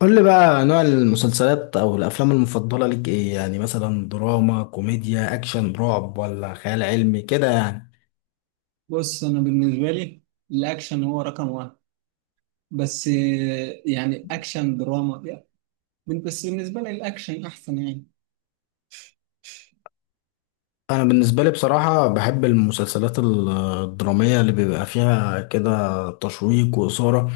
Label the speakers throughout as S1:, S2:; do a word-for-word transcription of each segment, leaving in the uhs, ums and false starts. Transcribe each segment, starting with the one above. S1: قول لي بقى نوع المسلسلات او الافلام المفضله لك ايه؟ يعني مثلا دراما، كوميديا، اكشن، رعب، ولا خيال علمي كده يعني.
S2: بص، انا بالنسبه لي الاكشن هو رقم واحد. بس آه، يعني اكشن دراما يعني. بس بالنسبه لي الاكشن احسن يعني.
S1: انا بالنسبه لي بصراحه بحب المسلسلات ال- الدراميه اللي بيبقى فيها كده تشويق واثاره،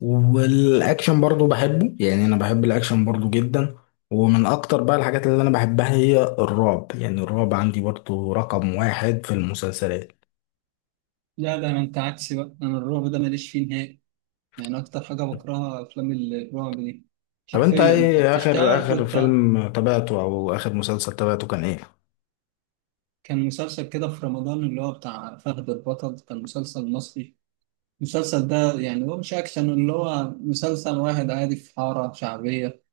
S1: والاكشن برضو بحبه، يعني انا بحب الاكشن برضو جدا. ومن اكتر بقى الحاجات اللي انا بحبها هي الرعب، يعني الرعب عندي برضو رقم واحد في المسلسلات.
S2: لا، ده انا انت عكسي بقى، انا الرعب ده ماليش فيه نهائي. يعني اكتر حاجه بكرهها افلام الرعب دي.
S1: طب انت
S2: حرفيا كانت
S1: ايه اخر
S2: تشتغل
S1: اخر
S2: كنت.
S1: فيلم تابعته او اخر مسلسل تابعته كان ايه؟
S2: كان مسلسل كده في رمضان اللي هو بتاع فهد البطل، كان مسلسل مصري. المسلسل ده يعني هو مش اكشن، اللي هو مسلسل واحد عادي في حاره شعبيه.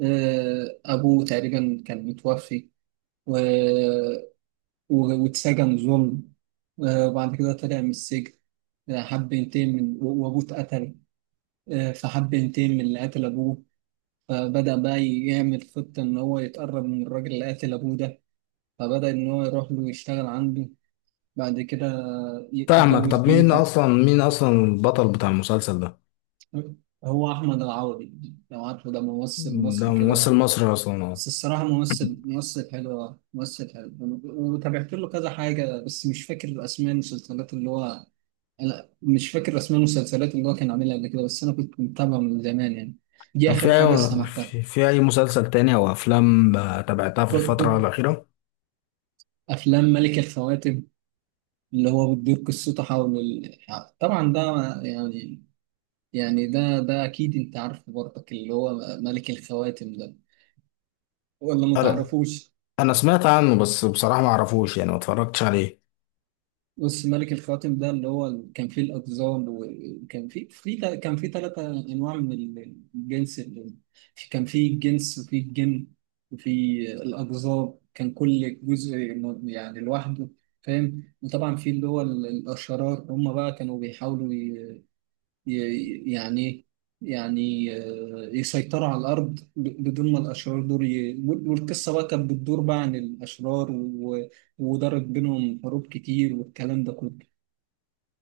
S2: آه، ابوه تقريبا كان متوفي، و و- واتسجن ظلم. آه، وبعد كده طلع من السجن. آه، حب ينتقم من و- وأبوه اتقتل. آه، فحب ينتقم من اللي قتل أبوه. فبدأ بقى يعمل خطة إن هو يتقرب من الراجل اللي قتل أبوه ده. فبدأ إن هو يروح له يشتغل عنده، بعد كده
S1: فاهمك.
S2: يتجوز
S1: طب مين
S2: بنته.
S1: اصلا، مين اصلا البطل بتاع المسلسل ده؟
S2: هو أحمد العوضي، لو عارفه، ده ممثل
S1: ده
S2: مصري
S1: ممثل
S2: كده.
S1: مصري اصلا؟ اه.
S2: بس الصراحة ممثل، ممثل حلو، آه، ممثل حلو. وتابعت له كذا حاجة بس مش فاكر أسماء المسلسلات اللي هو. انا مش فاكر اسماء المسلسلات اللي هو كان عاملها قبل كده، بس انا كنت متابعه من زمان يعني. دي
S1: طب في
S2: اخر حاجه
S1: اي
S2: استمعتها.
S1: في في اي مسلسل تاني او افلام آه، تابعتها في
S2: كنت,
S1: الفترة
S2: كنت
S1: الاخيرة؟
S2: افلام ملك الخواتم اللي هو بتدور قصته حول ال... طبعا ده، يعني. يعني ده ده اكيد انت عارفه برضك اللي هو ملك الخواتم ده، ولا ما
S1: انا
S2: تعرفوش؟
S1: انا سمعت عنه بس بصراحة ما اعرفوش، يعني ما اتفرجتش عليه.
S2: بص، ملك الخواتم ده اللي هو ال- كان فيه الأقزام، وكان فيه في تا- كان فيه ثلاثة أنواع من ال- الجنس اللي في- كان فيه الجنس، وفيه الجن، وفيه الأقزام. كان كل جزء م- يعني لوحده، فاهم. وطبعا في اللي هو ال- الأشرار، هم بقى كانوا بيحاولوا ي- ي- يعني يعني آه، يسيطروا على الأرض، ب- بدون ما الأشرار دول ي... وال- والقصة بقى كانت بتدور بقى عن الأشرار و... ودارت بينهم حروب كتير والكلام ده كله.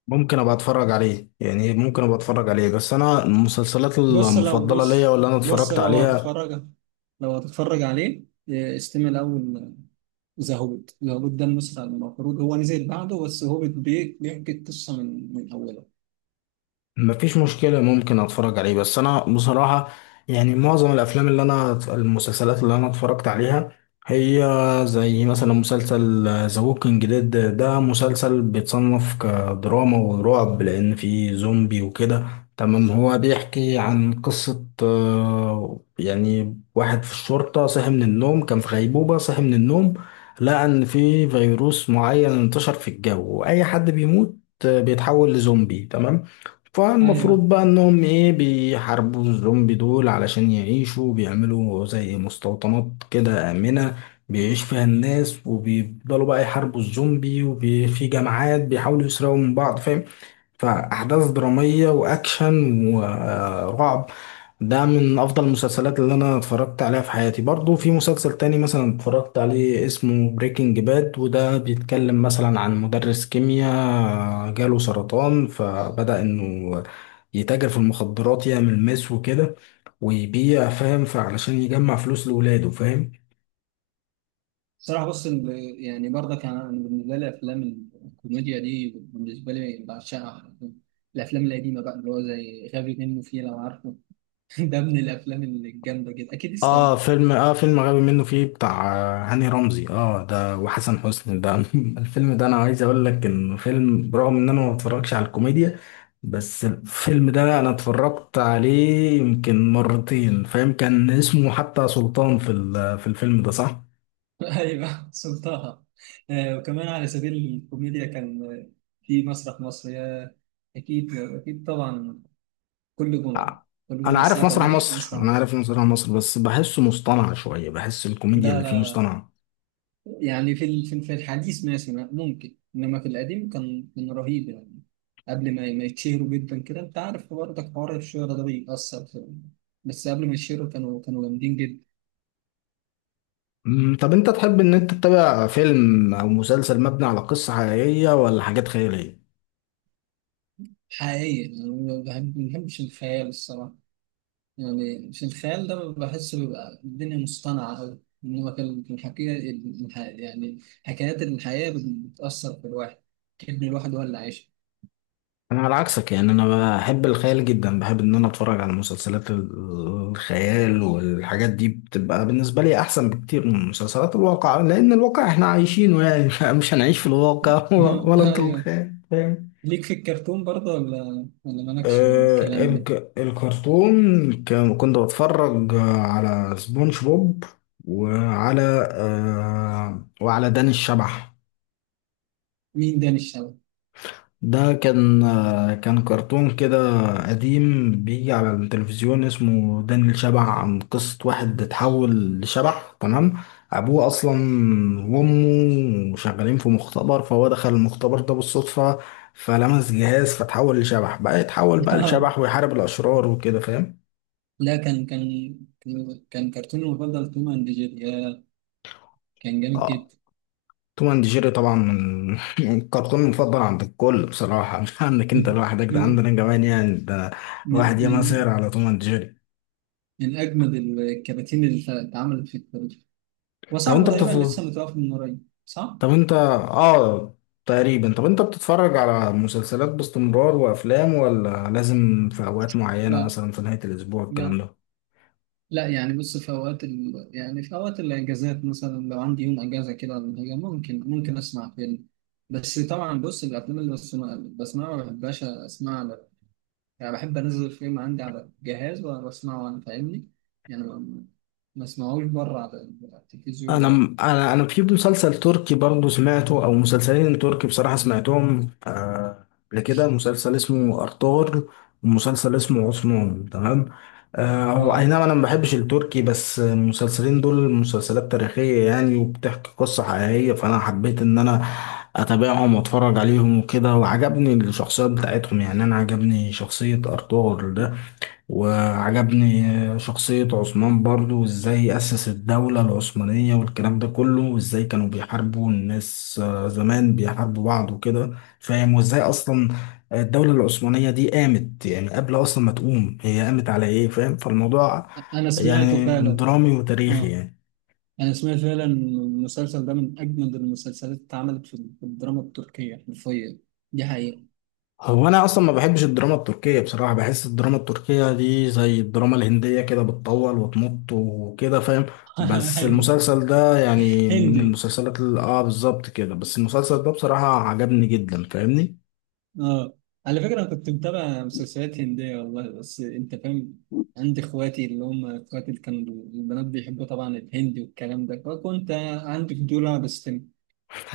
S1: ممكن ابقى اتفرج عليه، يعني ممكن ابقى اتفرج عليه، بس انا المسلسلات
S2: بص لو
S1: المفضلة ليا
S2: بص
S1: واللي انا
S2: بص
S1: اتفرجت
S2: لو
S1: عليها.
S2: هتتفرج لو هتتفرج عليه إيه، استمع الأول. ذا هوبت ذا هوبت ده المسلسل المفروض هو نزل بعده، بس هوبت بي- بيحكي القصة من من أولها.
S1: مفيش مشكلة، ممكن اتفرج عليه، بس انا بصراحة يعني معظم الافلام اللي انا، المسلسلات اللي انا اتفرجت عليها هي زي مثلا مسلسل ذا ووكينج ديد. ده مسلسل بيتصنف كدراما ورعب لان فيه زومبي وكده. تمام، هو بيحكي عن قصة آه، يعني واحد في الشرطة صحي من النوم، كان في غيبوبة صحي من النوم، لقى ان في فيروس معين انتشر في الجو، واي حد بيموت آه، بيتحول لزومبي. تمام، فالمفروض
S2: ايوه.
S1: بقى انهم ايه، بيحاربوا الزومبي دول علشان يعيشوا، بيعملوا زي مستوطنات كده آمنة بيعيش فيها الناس، وبيفضلوا بقى يحاربوا الزومبي، وفي جماعات بيحاولوا يسرقوا من بعض، فاهم؟ فأحداث درامية وأكشن ورعب. ده من أفضل المسلسلات اللي أنا اتفرجت عليها في حياتي. برضو في مسلسل تاني مثلا اتفرجت عليه اسمه بريكنج باد، وده بيتكلم مثلا عن مدرس كيمياء جاله سرطان، فبدأ إنه يتاجر في المخدرات، يعمل مس وكده، ويبيع، فاهم؟ فعلشان يجمع فلوس لولاده، فاهم؟
S2: صراحة، بص ال- يعني برضك أنا، أنا بالنسبة لي أفلام الكوميديا دي بالنسبة لي بعشقها. الأفلام القديمة بقى اللي هو زي غبي منه فيه، لو عارفه. ده من الأفلام الجامدة جدا، أكيد
S1: اه
S2: استمع.
S1: فيلم، اه فيلم غبي منه فيه بتاع آه، هاني رمزي، اه ده، وحسن حسني ده. الفيلم ده انا عايز اقول لك انه فيلم برغم ان انا ما بتفرجش على الكوميديا، بس الفيلم ده انا اتفرجت عليه يمكن مرتين، فاهم؟ كان اسمه حتى سلطان في ال- في الفيلم ده، صح؟
S2: ايوه، سلطها. آه، وكمان على سبيل الكوميديا كان، آه، في مسرح مصر يا. اكيد اكيد طبعا. كل جمعه،
S1: آه،
S2: كل
S1: انا
S2: جمعه الساعه
S1: عارف مسرح
S2: الثامنة
S1: مصر،
S2: مسرح
S1: انا
S2: مصر.
S1: عارف مسرح مصر، بس بحسه مصطنع شوية، بحس الكوميديا
S2: لا
S1: اللي فيه
S2: لا لا.
S1: مصطنعة.
S2: يعني في ال- في ال- في الحديث ماشي، ما- ممكن، انما في القديم كان كان رهيب يعني. قبل ما ما يتشهروا جدا كده، انت عارف برضك حوار الشهرة ده بيأثر في. بس قبل ما يتشهروا كانوا كانوا جامدين جدا.
S1: مم، طب انت تحب ان انت تتابع فيلم او مسلسل مبني على قصة حقيقية ولا حاجات خيالية؟
S2: حقيقي، يعني ما بحب- ما بحبش الخيال الصراحه. يعني في الخيال ده بحس بيبقى الدنيا مصطنعة أوي. إنما كان في الحكاية، الح- يعني حكايات الحياة بتأثر في الواحد، كأن الواحد هو اللي عايشها.
S1: انا على عكسك، يعني انا بحب الخيال جدا، بحب ان انا اتفرج على مسلسلات الخيال، والحاجات دي بتبقى بالنسبه لي احسن بكتير من مسلسلات الواقع، لان الواقع احنا عايشينه يعني، مش هنعيش في الواقع ولا انت،
S2: أيوه.
S1: الخيال، فاهم؟
S2: ليك في الكرتون برضه، ولا ولا مالكش
S1: آه،
S2: بالكلام ده؟
S1: الك... الكرتون كان- كنت بتفرج آه، على سبونج بوب، وعلى آه، وعلى داني الشبح.
S2: مين ده الشباب؟
S1: ده كان آه، كان كرتون كده قديم بيجي على التلفزيون اسمه داني الشبح، عن قصة واحد اتحول لشبح. تمام، أبوه أصلا وأمه شغالين في مختبر، فهو دخل المختبر ده بالصدفة، فلمس جهاز فتحول لشبح، بقى يتحول بقى لشبح ويحارب الأشرار وكده، فاهم؟
S2: لا، كان كان كان كرتوني المفضل توم أند جيري يا، كان جامد
S1: اه،
S2: جدا.
S1: توم اند جيري طبعا من الكرتون المفضل عند الكل، بصراحة مش عندك انت لوحدك، ده
S2: من
S1: عندنا كمان يعني، ده
S2: من
S1: واحد ياما
S2: من
S1: سهر على توم اند جيري.
S2: من أجمد الكراتين اللي اتعملت في التاريخ.
S1: طب
S2: وصاحبه
S1: انت
S2: تقريبا
S1: بتفضل،
S2: لسه متوفي من قريب، صح؟
S1: طب انت اه، تقريبا، طب انت بتتفرج على مسلسلات باستمرار وافلام، ولا لازم في اوقات معينة
S2: لا،
S1: مثلا في نهاية الاسبوع الكلام
S2: لا
S1: ده؟
S2: لا. يعني بص، في اوقات ال... يعني في اوقات الاجازات مثلا، لو عندي يوم اجازه كده ولا حاجه، ممكن ممكن اسمع فيلم. بس طبعا بص، الافلام اللي بسمع بسمعها ما بحبهاش اسمعها على- يعني بحب انزل الفيلم عندي على الجهاز واسمعه وانا، فاهمني؟ يعني ما ما اسمعوش بره على على
S1: انا
S2: التلفزيون، لا.
S1: انا انا في مسلسل تركي برضو سمعته، او مسلسلين تركي بصراحة سمعتهم آه، قبل كده، مسلسل اسمه ارطغرل ومسلسل اسمه عثمان. تمام، آه، اي
S2: اه.
S1: نعم، انا ما بحبش التركي، بس المسلسلين دول مسلسلات تاريخية يعني، وبتحكي قصة حقيقية، فانا حبيت ان انا اتابعهم واتفرج عليهم وكده، وعجبني الشخصيات بتاعتهم، يعني انا عجبني شخصية ارطغرل ده، وعجبني شخصية عثمان برضو، وازاي أسس الدولة العثمانية والكلام ده كله، وازاي كانوا بيحاربوا الناس آه، زمان بيحاربوا بعض وكده، فاهم؟ وازاي أصلا الدولة العثمانية دي قامت، يعني قبل أصلا ما تقوم هي قامت على إيه، فاهم؟ فالموضوع
S2: انا سمعته
S1: يعني
S2: فعلا.
S1: درامي وتاريخي
S2: اه.
S1: يعني.
S2: انا سمعت فعلا إن المسلسل ده من اجمد المسلسلات اللي اتعملت في في الدراما التركيه حرفيا. دي حقيقه.
S1: هو انا اصلا ما بحبش الدراما التركية بصراحة، بحس الدراما التركية دي زي الدراما الهندية كده، بتطول وتمط وكده، فاهم؟ بس
S2: ايوه.
S1: المسلسل ده يعني من
S2: هندي،
S1: المسلسلات اللي اه بالظبط كده، بس المسلسل ده بصراحة عجبني جدا، فاهمني؟
S2: اه. على فكرة أنا كنت متابع مسلسلات هندية والله، بس أنت فاهم. عندي إخواتي اللي هم إخواتي اللي كانوا البنات، بيحبوا طبعا الهندي والكلام ده، فكنت عندي فضول أبحث فيه.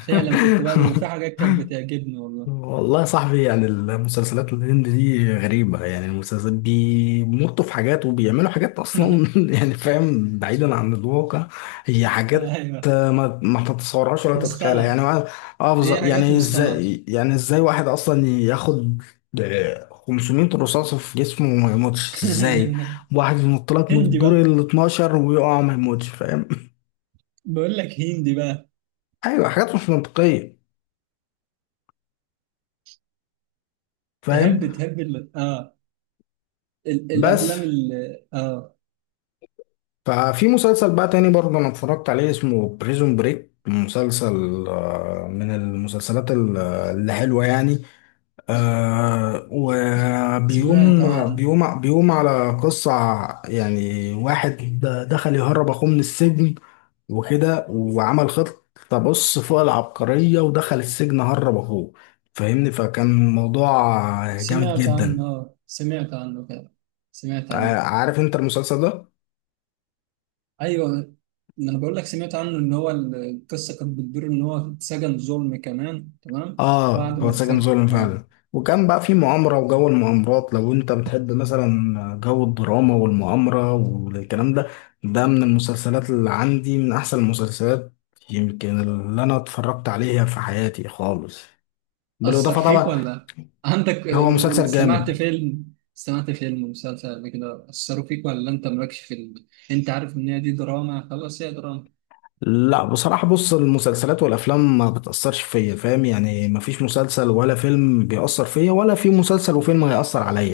S2: فعلا كنت بقى، وفي حاجات كانت بتعجبني والله.
S1: والله يا صاحبي، يعني المسلسلات الهند دي غريبة، يعني المسلسلات بيمطوا في حاجات وبيعملوا حاجات أصلا يعني فاهم، بعيدا عن الواقع، هي حاجات
S2: أيوه،
S1: آه، ما ما تتصورهاش ولا تتخيلها يعني،
S2: مصطنعة.
S1: اه آه،
S2: هي
S1: بالظبط.
S2: حاجات
S1: يعني
S2: مصطنعة.
S1: ازاي، يعني ازاي واحد أصلا ياخد آه، خمسمية رصاصة في جسمه وما يموتش؟ ازاي واحد ينط لك من
S2: هندي
S1: الدور
S2: بقى
S1: ال اتناشر ويقع ما يموتش، فاهم؟
S2: بقول لك هندي بقى.
S1: أيوة حاجات مش منطقية، فاهم؟
S2: تحب تحب ال... آه ال...
S1: بس
S2: الأفلام ال... آه
S1: ففي مسلسل بقى تاني برضه انا اتفرجت عليه اسمه بريزون بريك، مسلسل آه، من المسلسلات ال- اللي حلوة يعني. آه،
S2: سمعت
S1: وبيقوم
S2: عن
S1: بيقوم بيقوم على قصة يعني، واحد دخل يهرب اخوه من السجن وكده، وعمل خطة بص فوق العبقرية، ودخل السجن هرب اخوه، فاهمني؟ فكان موضوع جامد
S2: سمعت
S1: جدا.
S2: عنه، آه سمعت عنه كده، سمعت
S1: آه،
S2: عنه.
S1: عارف انت المسلسل ده؟
S2: ايوه، ما انا بقول لك سمعت عنه ان هو ال- القصه كانت بتدور ان هو اتسجن ظلم كمان، تمام؟
S1: اه،
S2: بعد
S1: هو
S2: ما
S1: ساكن
S2: اتسجن،
S1: ظلم
S2: اه.
S1: فعلا. وكان بقى في مؤامرة، وجو المؤامرات لو انت بتحب مثلا جو الدراما والمؤامرة والكلام ده، ده من المسلسلات اللي عندي من احسن المسلسلات يمكن اللي انا اتفرجت عليها في حياتي خالص،
S2: اثر
S1: بالاضافة
S2: فيك
S1: طبعا،
S2: ولا عندك؟
S1: هو مسلسل
S2: سمعت
S1: جامد.
S2: فيلم، سمعت فيلم مسلسل قبل كده اثروا فيك، ولا انت مالكش في ال... انت عارف ان هي دي دراما، خلاص، هي دراما.
S1: لا بصراحة، بص المسلسلات والافلام ما بتأثرش فيا، فاهم؟ يعني ما فيش مسلسل ولا فيلم بيأثر فيا، ولا في مسلسل وفيلم هيأثر عليا.